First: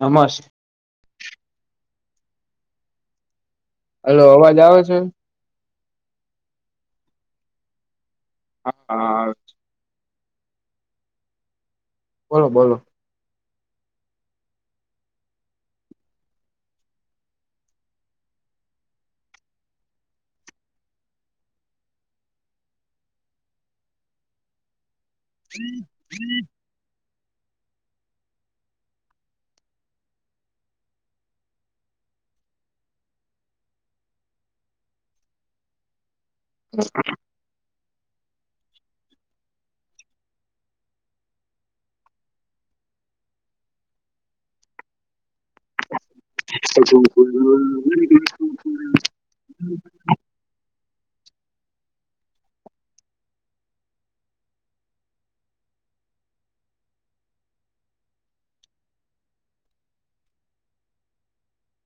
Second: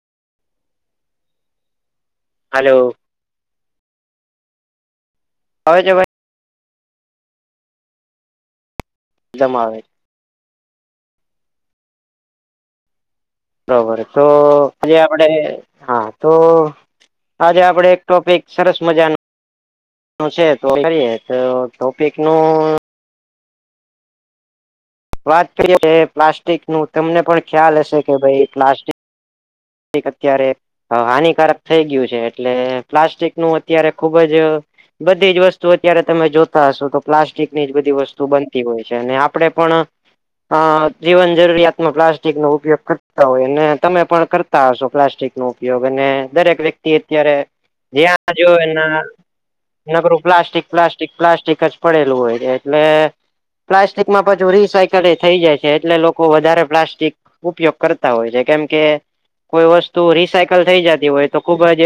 નમ hello. Hello, અવાજ આવે છે? આવે છે અવાજ. હા. [unintelligible] બોલો બોલો. બરોબર તો પછ આપડે હા તો આજે આપડે એક ટોપિક સરસ મજા ન છે તો કરીએ તો ટોપિક નું વાત કરી પ્લાસ્ટિક નું તમને પણ ખ્યાલ હશે કે ભાઈ પ્લાસ્ટિકનું. થીક અત્યારે હા હાનિકારક થઈ ગયું છે એટલે પ્લાસ્ટિક નું અત્યારે ખુબ જ બધી જ વસ્તુ અત્યારે તમે જોતા હશો તો પ્લાસ્ટિકની જ બધી વસ્તુ બન બનતી હોય છે અને આપડે પણ અ જીવન જરૂરિયાતમાં પ્લાસ્ટિક નો ઉપયોગ કરતા હોય ને તમે પણ કર. શો પ્લાસ્ટિક નું. ઉપયોગ અને દરેક વ્યક્તિ અત્યારે જ્યાં જો એના નગર પ્લાસ્ટિક પ્લાસ્ટિક પ્લાસ્ટિક જ પડેલું હોય છે એટલે પ્લાસ્ટિકમાં પાછ રીસાયકલ થઈ જાય છે એટલે લોકો વધારે પ્લાસ્ટિક ઉપયોગ કરતા હોય છે. કેમ કે કોઈ વસ્તુ રિસાયકલ થઈ જતી હોય તો ખુબ જ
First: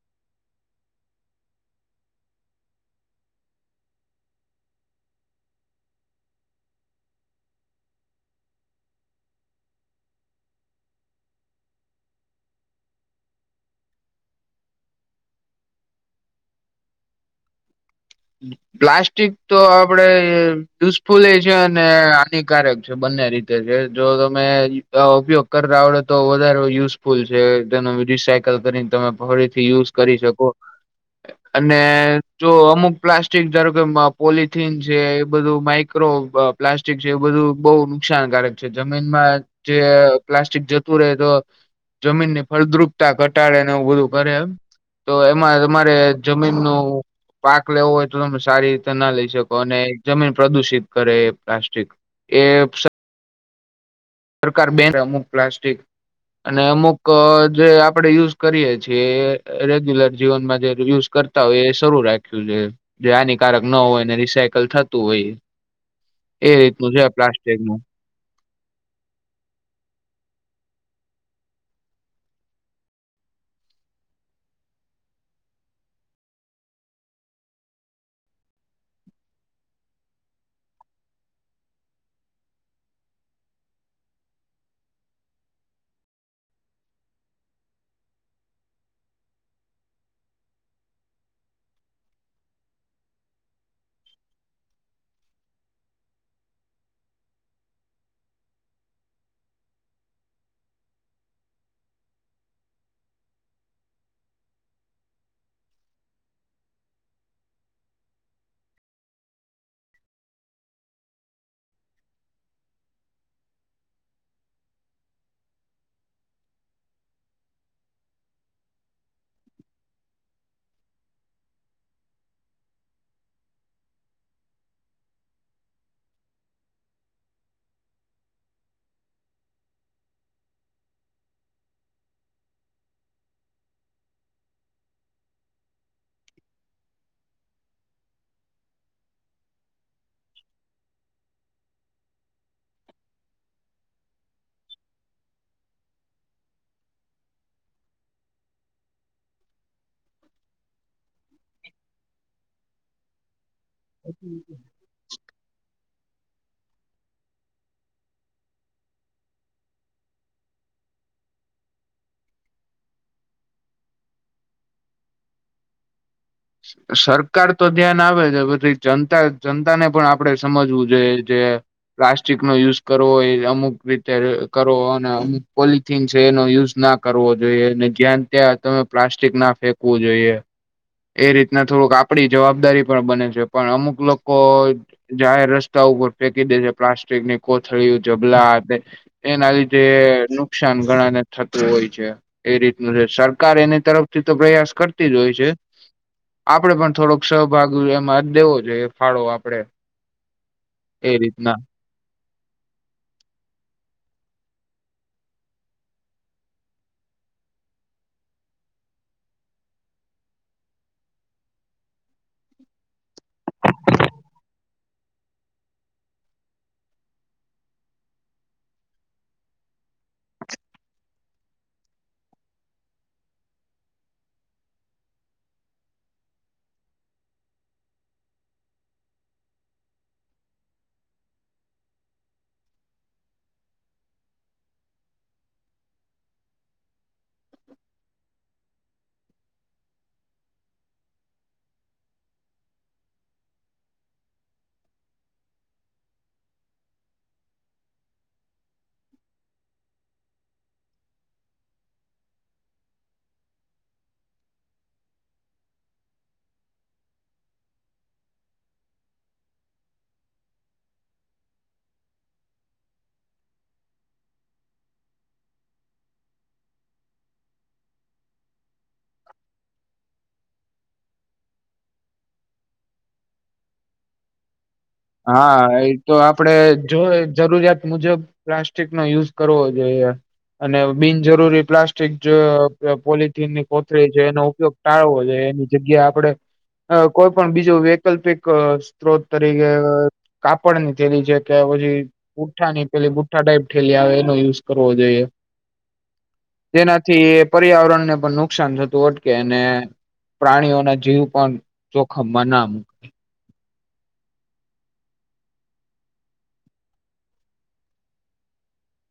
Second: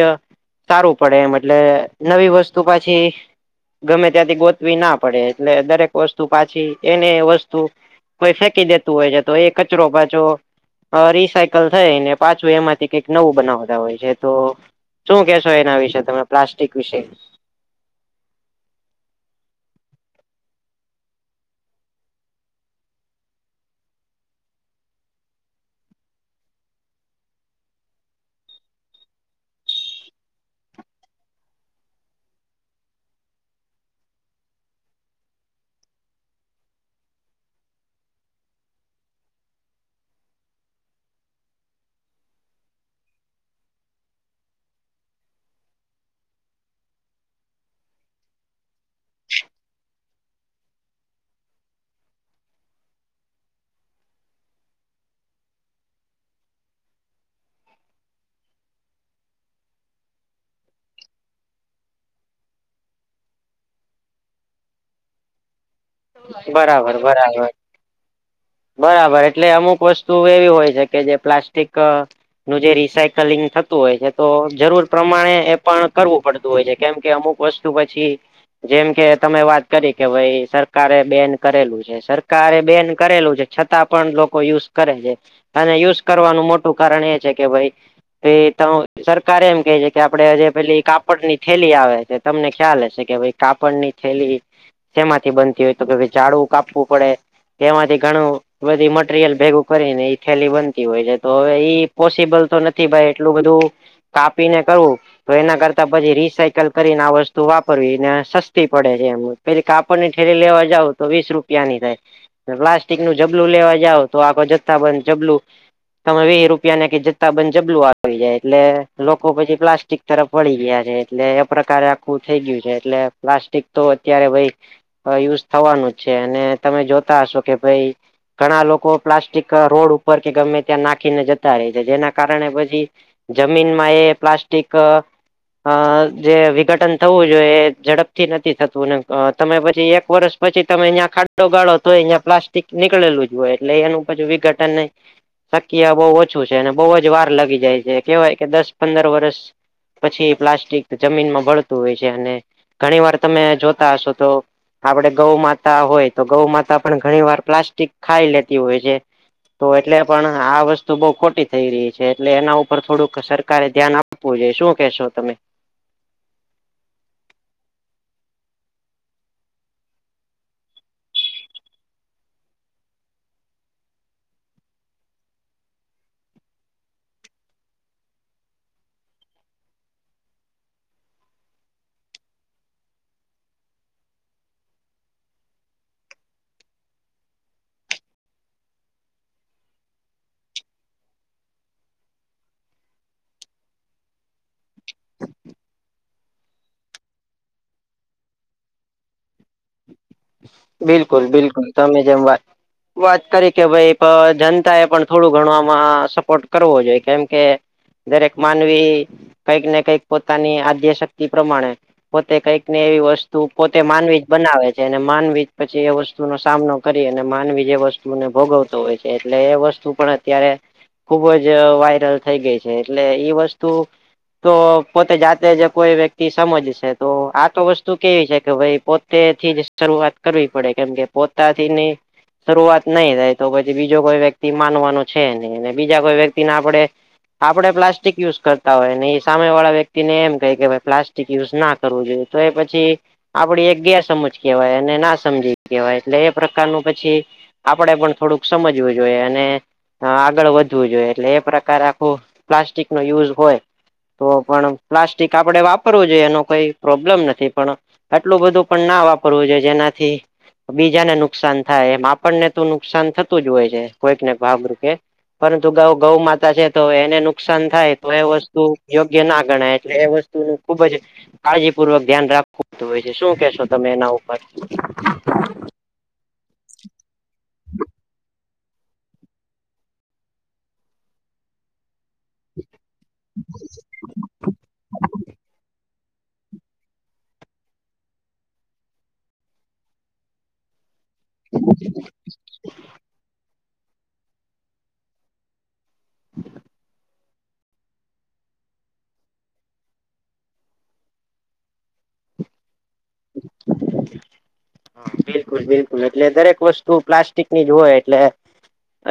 સારું પડે એમ એટલે નવી વસ્તુ પાછી ગમે ત્યાંથી ગોતવી ના પડે એટલે દરેક વસ્તુ પાછી એને વસ્તુ કોઈ ફેંકી દેતું હોય છે તો એ કચરો પાછો આ રિસાયકલ થઈને પાછું એમાંથી કંઈક નવું બનાવતા હોય છે તો શું કેશો એના વિશે તમે પ્લાસ્ટિક વિશે. [inaudible] પ્લાસ્ટિક તો આપડે યુઝફુલે છે અને હાનિકારક છે બંને રીતે. તે કે જો તમે [unintelligible] ઉપયોગ કરતા આવડે તો વધારે યુઝફુલ છે તેનો રિસાય કલ કરીને તમે ફરીથી યુઝ કરી શકો અને જો અમુક પ્લાસ્ટિક ધારો કે મા પોલથીન છે એ બધું માઈક્રો પા પ્લાસ્ટિક છે એ બધું બઉ નુકસાનકારક છે જમીનમાં જે પ્લાસ્ટિક જતું રહે તો જમીન ની ફળદ્રુપતા ઘટાડે ને એવું બધું કરે એમ. તો એમાં તમારે જમીન નું લેવો હોય તો તમે સારી રીતે ના લઈ શકો અને જમીન પ્રદુષિત કરે એ પ્લાસ્ટિક. એ [unintelligible] સરકાર બેન અમુક પ્લાસ્ટિક અને અમુક જે આપડે યુઝ કરીયે છીએ રેગ્યુલર જીવનમાં જે યુઝ કર તા હોય એ સારું રાખ્યું છે જે હાનિકારક ન હોયને રિસાયકલ થતું હોય. એ રીતનું બરાબર છે આ બરાબર પ્લાસ્ટિક નું. બરાબર એટલે અમુક વસ્તુ એવી હોય છે કે જે પ્લાસ્ટિક આ નું જે રિસાયકલિંગ થતું હોય છે એ તો જરૂર પ્રમાણે એ પણ કરવું પડતું હોય છે કેમ કે અમુક વસ્ વસ્તુ પછી જેમ કે તમે વાત કરી કે ભાઈ સરકારે બેન કરેલું છે સરકારે બેન કરેલું છે. છતાં પણ લોકો યુઝ કરે છે અને યુઝ કરવાનું મોટું કારણ એ છે કે ભાઈ એ તો સરકારે એમ કહે છે કે આપડે જે પેલી કાપડ ની થેલી આવે છે તમને ખ્યાલ હશે કે ભાઈ કાપડ ની થેલી શેમાંથી બનતી હોય તો કે ભઈ ઝાડું કાપવું પડે તેમાંથી ઘણું બધી મટીરિયલ ભેગું કરીને ઈ થેલી બનતી હોય છે તો હવે ઈ પોસિબલ તો નથી ભાઈ એટલું બધું કાપી ને કરવું તો એના કરતા પછી રીસાયકલ કરીને આ વસ્તુ વાપરવી ને સસ્તી પડે છે એમ. પેલી કાપડ ની ઠેલી લેવા જાવ તો વીસ રૂપિયાની થાય ને પ્લાસ્ટિક નું જબલું લેવા જવો તો આખો જથ્થા બંધ જબલુ તમે વિહા રૂપિયા ને કે જથ્થા બંધ જબલું આવી જાય એટલે લોકો પછી પ્લાસ્ટિક તરફ વળી ગયા છે એટલે એ પ્રકારે આખું થઈ ગયું છે એટલે પ્લાસ્ટિક તો અત્યારે ભાઈ તો યુઝ થવાનું જ છે ને તમે જોતા હશો કે ભાઈ ઘણા લોકો પ્લાસ્ટિક અ રોડ ઉપર કે ગમે ત્યાં નાખીને જતા રહે છે જેના કારણે પછી જમીનમાં એ પ્લાસ્ટિક અ અ જે વિઘટન થવું જોઈએ એ ઝડપથી નથી થતું ને તમે પછી એક વર્ષ પછી તમે અહીંયા ખાડો ગાળો તો અહીંય પ્લાસ્ટિક નીકળેલું જ હોય એટલે એનું પછું વિઘટન નહી શક્ય બહુ ઓછું છે અને બહુ જ વાર લાગી જાય છે કેહેવાય કે દસ પંદર વર્ષ. પછી પ્લાસ્ટિક જમીનમાં ભળતું હોય છે અને ઘણી વાર તમે જોતા હશો હમ તો આપડે ગૌ માતા હોય તો ગૌ માતા પણ ઘણી વાર પ્લાસ્ટિક ખાઈ લેતી હોય છે. તો એટલે પણ આ વસ્તુ બહુ ખોટી થઈ રહી છે એટલે એના ઉપર થોડુંક સરકારે ધ્યાન આપ આપવું જોઈ શું કહેશો તમે. સરકાર તો ધ્યાન આવે છે પછી જનતા જનતા ને પણ આપડે સમજવું જોઈએ જે પ્લાસ્ટિક નો યુઝ કરવો એ અમુક રીતે કરવો અને અમુક પોલી થીન છે એનો યુઝ ના કરવો જોઈએ ને જ્યાન ત્યાં તમે પ્લાસ્ટિક ના ફેંકવું જોઈએ. એ રીતના થોડુંક આપડી જવાબદારી પણ બને છે પણ અમુક લોકો જાહેર રસ્તા ઉપર ફેંકી દે છે પ્લાસ્ટિક ની કોથળી જબલા અને એના લીધે નુકસાન ઘણા ને થતું હોય છે. એ રીતનું છે સરકાર એની તરફથી તો પ્રયાસ કરતી જ હોય છે. આપડે પણ થોડોક સહભાગી એમાં જ દેવો જોઈએ ફાળો આપડે એ બિલકુલ રીતના બિલકુલ તમે જેમ વાત વાત કરી કે ભાઈ જનતા એ પણ થોડું ઘણવામાં સપોર્ટ કરવો જોઈએ કેમ કે દરેક માનવી કઈક ને કઈક પોતાની આદ્ય શક્તિ પ્રમાણે પોતે કંઈક ને એવી વસ્તુ પોતે માનવી જ બનાવે છે. જેને માનવીજ પછી એ વસ્તુનો સામનો કરી અને માનવીજ એ વસ્તુને ભોગવતો હોય છે એટલે એ વસ્તુ પણ ત્યારે ખુબ જ વાયરલ થઈ ગઈ છે એટલે ઈ વસ્તુ તો પોતે જાતે જ કોઈ વ્યક્તિ સમજશે તો આ તો વસ્તુ કેવી છે કે ભાઈ પોત તેથી જ શરૂઆત કરવી પડે કેમ કે પોતાથીની શરૂઆત નહી થાય તો પછી બીજો કોઈ વ્યક્તિ માનવાનું છે નહી અને બીજા કોઈ વ્યક્તિને આપણે આપડે પ્લાસ્ટિક યુઝ કરતા હોય ને એ સામે વાળા વ્યક્તિને એમ ક કે ભ પ્લાસ્ટિક યુઝ ના કરવું જોઈએ તો એ પછી આપડી એક ગેર સમજ કેવાય અને ના સમજી કહેવાય એટલે એ પ્રકારનું પછી આપણેે પણ થોડુંક સમજવું જોઈએ અને હ આગળ વધવું જોઈએ એટલે એ પ્રકારે આખું પ્લાસ્ટિક નો યુઝ હોય. તો પણ પ્લાસ્ટિક આપણેે વાપરવું જોઈએ એનો કોઈ પ્રોબ્લેમ નથી પણ આટલું બધું પણ ના વાપરવું જોઈએ જેનાથી બીજાને નુકસાન થાય એ આપણને તો નુકસાન થતું જ હોય છે કોઈક ને ભાગરૂપે. પરંતુ ગૌ ગૌ માતા છે તો એને નુકસાન થાય તો એ વસ્તુ યોગ્ય ના ગણાય એટલે એ વસ્તુ ખુબ જ કાળજીપૂર્વક ધ્યાન રાખવુંતું હોય છે શું કેશો તમે એના ઉપર હા એ તો આપડે જો જરૂરિયાત મુજબ પ્લાસ્ટિક નો યુઝ કરવો જોઈએ અને બિનજરૂરી પ્લાસ્ટ સ્ટિક જ પોલથીનની કોથરી છે એનો ઉપયોગ ટાળવો જોઈ એની જગ્યા આપણે અ કોઈ પણ બીજું વૈકલ્પિક સ્ત્રોત તરીકે કાપડ ની થેલી છે કે પછી બૂઠાની પેલી બુઠ્ઠા ટાઈપ થેલી આવે એનો યુઝ કરવો જોઈએ. તેનાથી પર્યાવરણને પણ નુકસાન થતું અટકે એને. પ્રાણીઓ ના જીવ પણ જોખમમાં ના [unintelligible] બિલકુલ બિલકુલ એટલે દરેક વસ્તુ પ્લાસ્ટિકની જ હોય એટલે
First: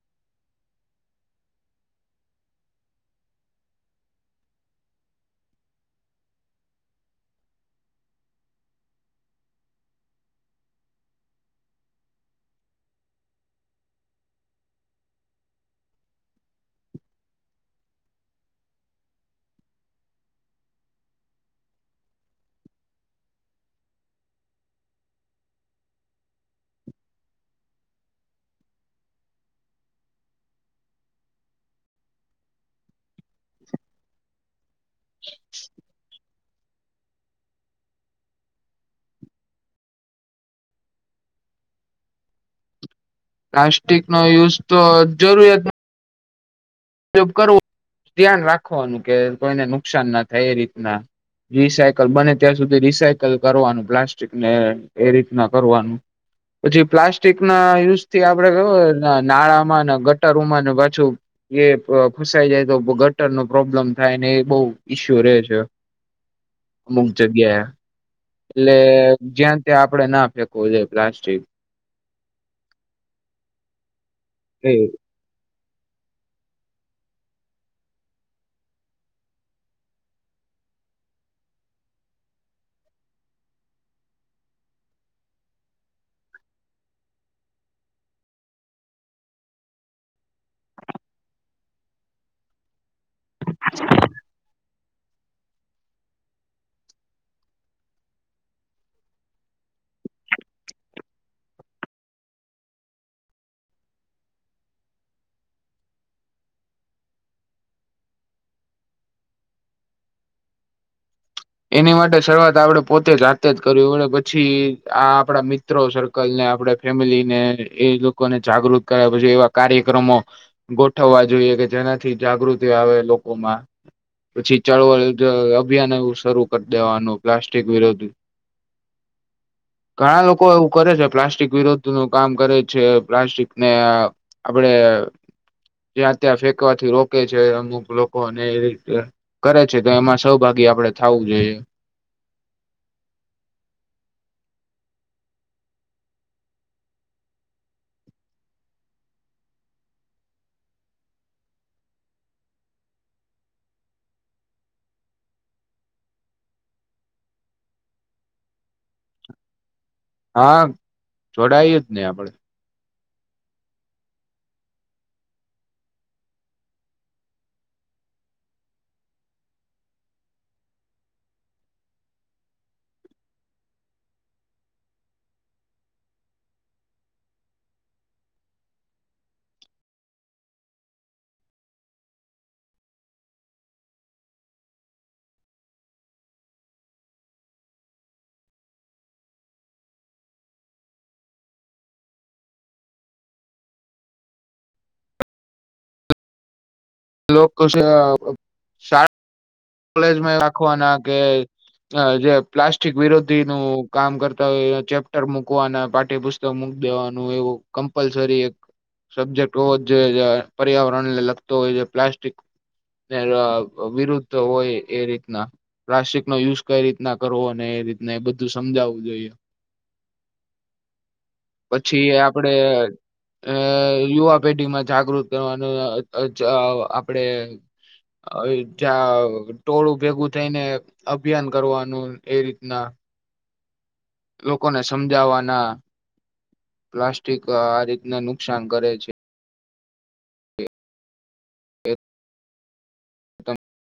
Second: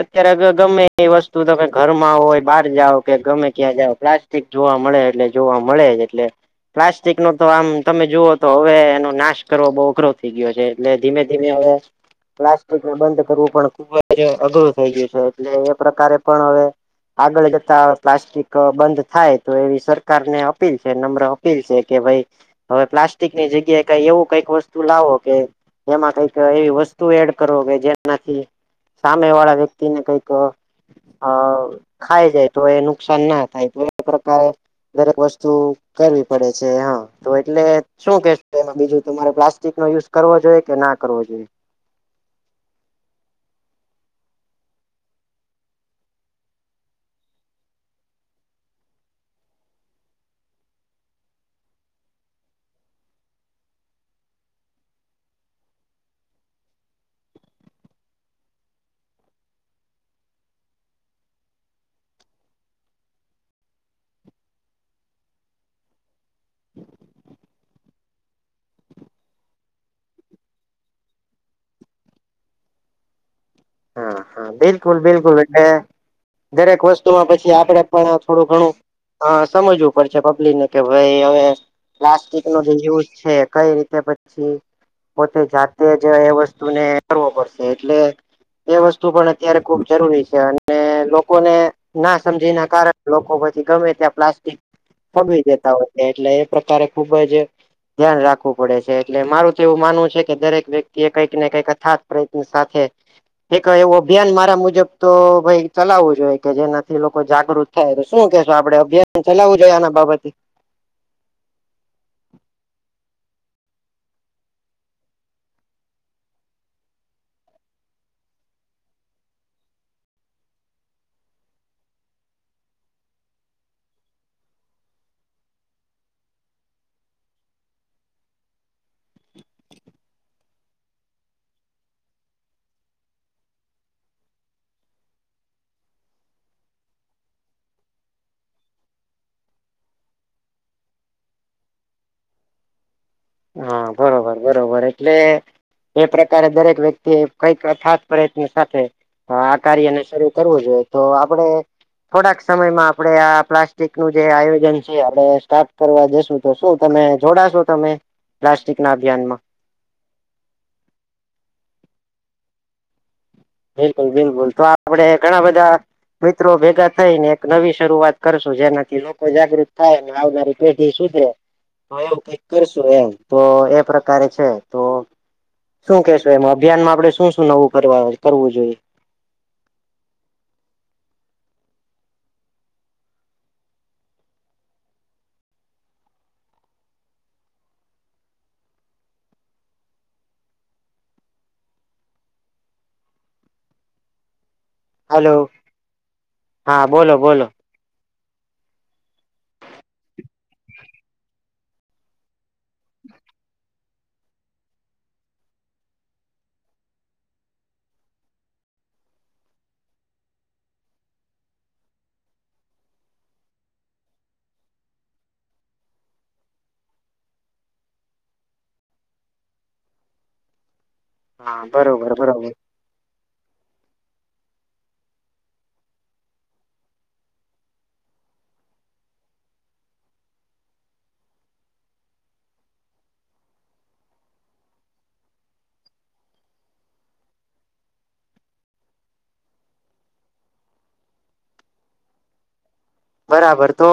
અત્યારે ગમે એ વસ્તુ તો કે ઘર માં હોય બહાર જાઓ કે ગમે ક્યાં જાઓ પ્લાસ પ જોવા મળે એટલે જોવા મળે જ એટલે પ્લાસ્ટિક નો તો આમ તમે જુઓ તો હવે એનો નાશ કરવો બહુ અઘરો થઈ ગયો છે એટલે ધીમે ધીમે હવે પ્લાસ્ટિકને બંધ કરવું પણ ખૂબ જ અઘરું થઈ ગયું છે એટલે એ પ્રકારે પણ હવે આગળ જતા પ્લાસ્ટિક બંધ થાય તો એવી સરકારને અપીલ છે નમ્ર. અપીલ છે કે ભાઈ હવે પ્લાસ્ટિકની જગ્યા. ક એવું કઈક વસ્તુ લાવો કે એમાં કઈક એવી વસ્તુ એડ કરો કે જેનાથી સામે વાળા વ્યક્તિ ને કઈ ક અ ખાય જાય તો એ નુકસાન ના થાય તો એ પ્રકારે દરેક વસ્તુ કરવી પડે છે હા તો એટલે શું કે. તો એમાં બીજું તમારે પ્લાસ્ટિક નો યુઝ કરવો જોઈએ કે ના કરવો જોઈએ પ્લાસ્ટિક નો યુઝ તો જરૂરત ઉપયોગ કરવું ધ્યાન રાખવાનું કે કોઈને નુકસાન ના થાય એ રીતના રિસાયકલ બને ત્યાં સુધી રિસાયકલ કરવાનું પ્લાસ્ટિકને એ રીતના કરવાનું. પછી પ્લાસ્ટિક ના યુઝ થી આપડે કેને નાળામાં ને ગટરોમાં ને પાછું. એ ફ ફસાઈ જાય તો ગટર નો પ્રોબ્લેમ થાય ને એ બહુ ઈસ્યુ રહે છે. અમુક જગ્યાએ એટલે જ્યાં ત્યાં આપડે ના ફેંકવું જોઈએ પ્લાસ્ટિક હા હા એ બિલકુલ બિલકુલ એટલે દરેક વસ્તુમાં પછી આપડે પણ થોડું ઘણું હા સમજવું પડશે પબ્લિકને કે ભાઈ હવે પ્લાસ્ટિક નો ર યુઝ છે કઈ રીતે પછી પોતે જાતે જ એ વસ્તુને કરવો પડશે એટલે એ વસ્તુ અત્યારે ખૂબ જરૂરી છે અને લોકોને ના સમજી ના કારણે લોકો પછી ગમે ત્યાં પ્લાસ્ટિક ફગવી દેતા હોય છે એટલે એ પ્રકારે ખુબ જ ધ્યાન રાખવું પડે છે એટલે મારું તો એવું માનવું છે કે દરેક વ્યક્તિ એ કંઈક ને કઈક અથાત પ્રયત્ન સાથે એક એવું અભિયાન મારા મુજબ તો ભાઈ ચલાવવું જોઈએ કે જેનાથી લોકો જાગૃત થાય તો શું કેશો આપડે અભિયાન ચલાવું જોઈએ આના બાબતે એની માટે શરૂઆત આપડે પોતે જાતે જ કર અને પછી આ આપડા મિત્ર મિત્રો સર્કલ ને આપણે ફેમિલી ને એ લોકોને જાગૃત કર્યા પછી એવા કાર્યક્રમો ગોઠવવા જોઈએ કે જેનાથી જાગૃતિ આવે લોકોમાં પછી ચળવા અભિયાન એવું શરૂ કરી દેવાનું પ્લાસ્ટિક વિરુદ્ધ ઘણા લોકો એવું કરે છે પ્લાસ્ટિક વિરોધ નું કામ કરે છે પ્લાસ્ટિકને આપડે ત્યાં ત્યાં ફેંકવાથી રોકે છે અમુક લોકોને એ રીતે કરે છે તો એમાં સહભાગી આપડે થવું જોઈએ હા બરોબર બરોબર એટલે એ પ્રકારે દરેક વ્યક્તિ એ કઈક અથાત પ્રયત્ન સાથે હ આ કાર્યને શરૂ કરવું જોઈએ તો આપડે થોડાક સમયમાં આપડે આ પ્લાસ્ટિક નું જે આયોજન છે આપ સ્ટાર્ટ કરવા જશું તો શું તમે જોડાશો તમે પ્લાસ્ટિક ના અભિયાનમાં હા જોડાય જ ને આપડે બિલકુલ બિલકુલ તો આપડે ઘણા બધા મિત્રો ભેગા થઈ ને એક નવી શરૂઆત કરશું જેનાથી લોકો જાગૃત થાયને આવનાર પેઢી સુધે તો એવું કઈક કરશું એમ તો એ પ્રકારે છે તો શું કેશો એમાં અભિયાનમાં આપડે શું શું નવું કરવા કરવું જોઈએ હેલો હા બોલો બોલો કુસ શા કોલેજમાં રાખવાના કે જે પ્લાસ્ટિક વિરોધી નું કામ કરતા હોય એ ચેપ્ટર મૂકવાના પાઠ્યપુસ્તક મૂકી દેવાનું એવું કમ્પલસરી સબ્જેક્ટ હોવો જ જોઈએ પર્યાવરણને લગતો હોય છે પ્લાસ્ટિક ત વિરુદ્ધ હોય એ રીતના પ્લાસ્ટિક નો યુઝ કઈ રીતના કરવો ને એ રીતના એ બધું સમજાવવું જોઈએ હા પછી બરોબર આપડે બરોબર અ યુવા પેઢીમાં જાગૃત કરવાનું આપડે અ ત્યા ટોળું ભેગું થઈને અભિયાન કરવાનું એ રીતના લોકોને સમજાવવાના, પ્લાસ્ટિક આ રીતને નુકસાન કરે છે. એ બરાબર તો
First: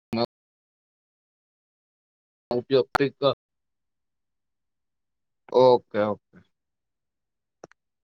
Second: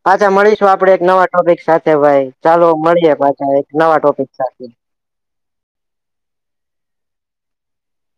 તમે પાછા મળીશું આપડે એક નવા ટોપિક સાથે ભાઈ. ચાલો ઉપયોગ મળીએ પાછા એક નવા ટોપિક સાથે. Okay okay.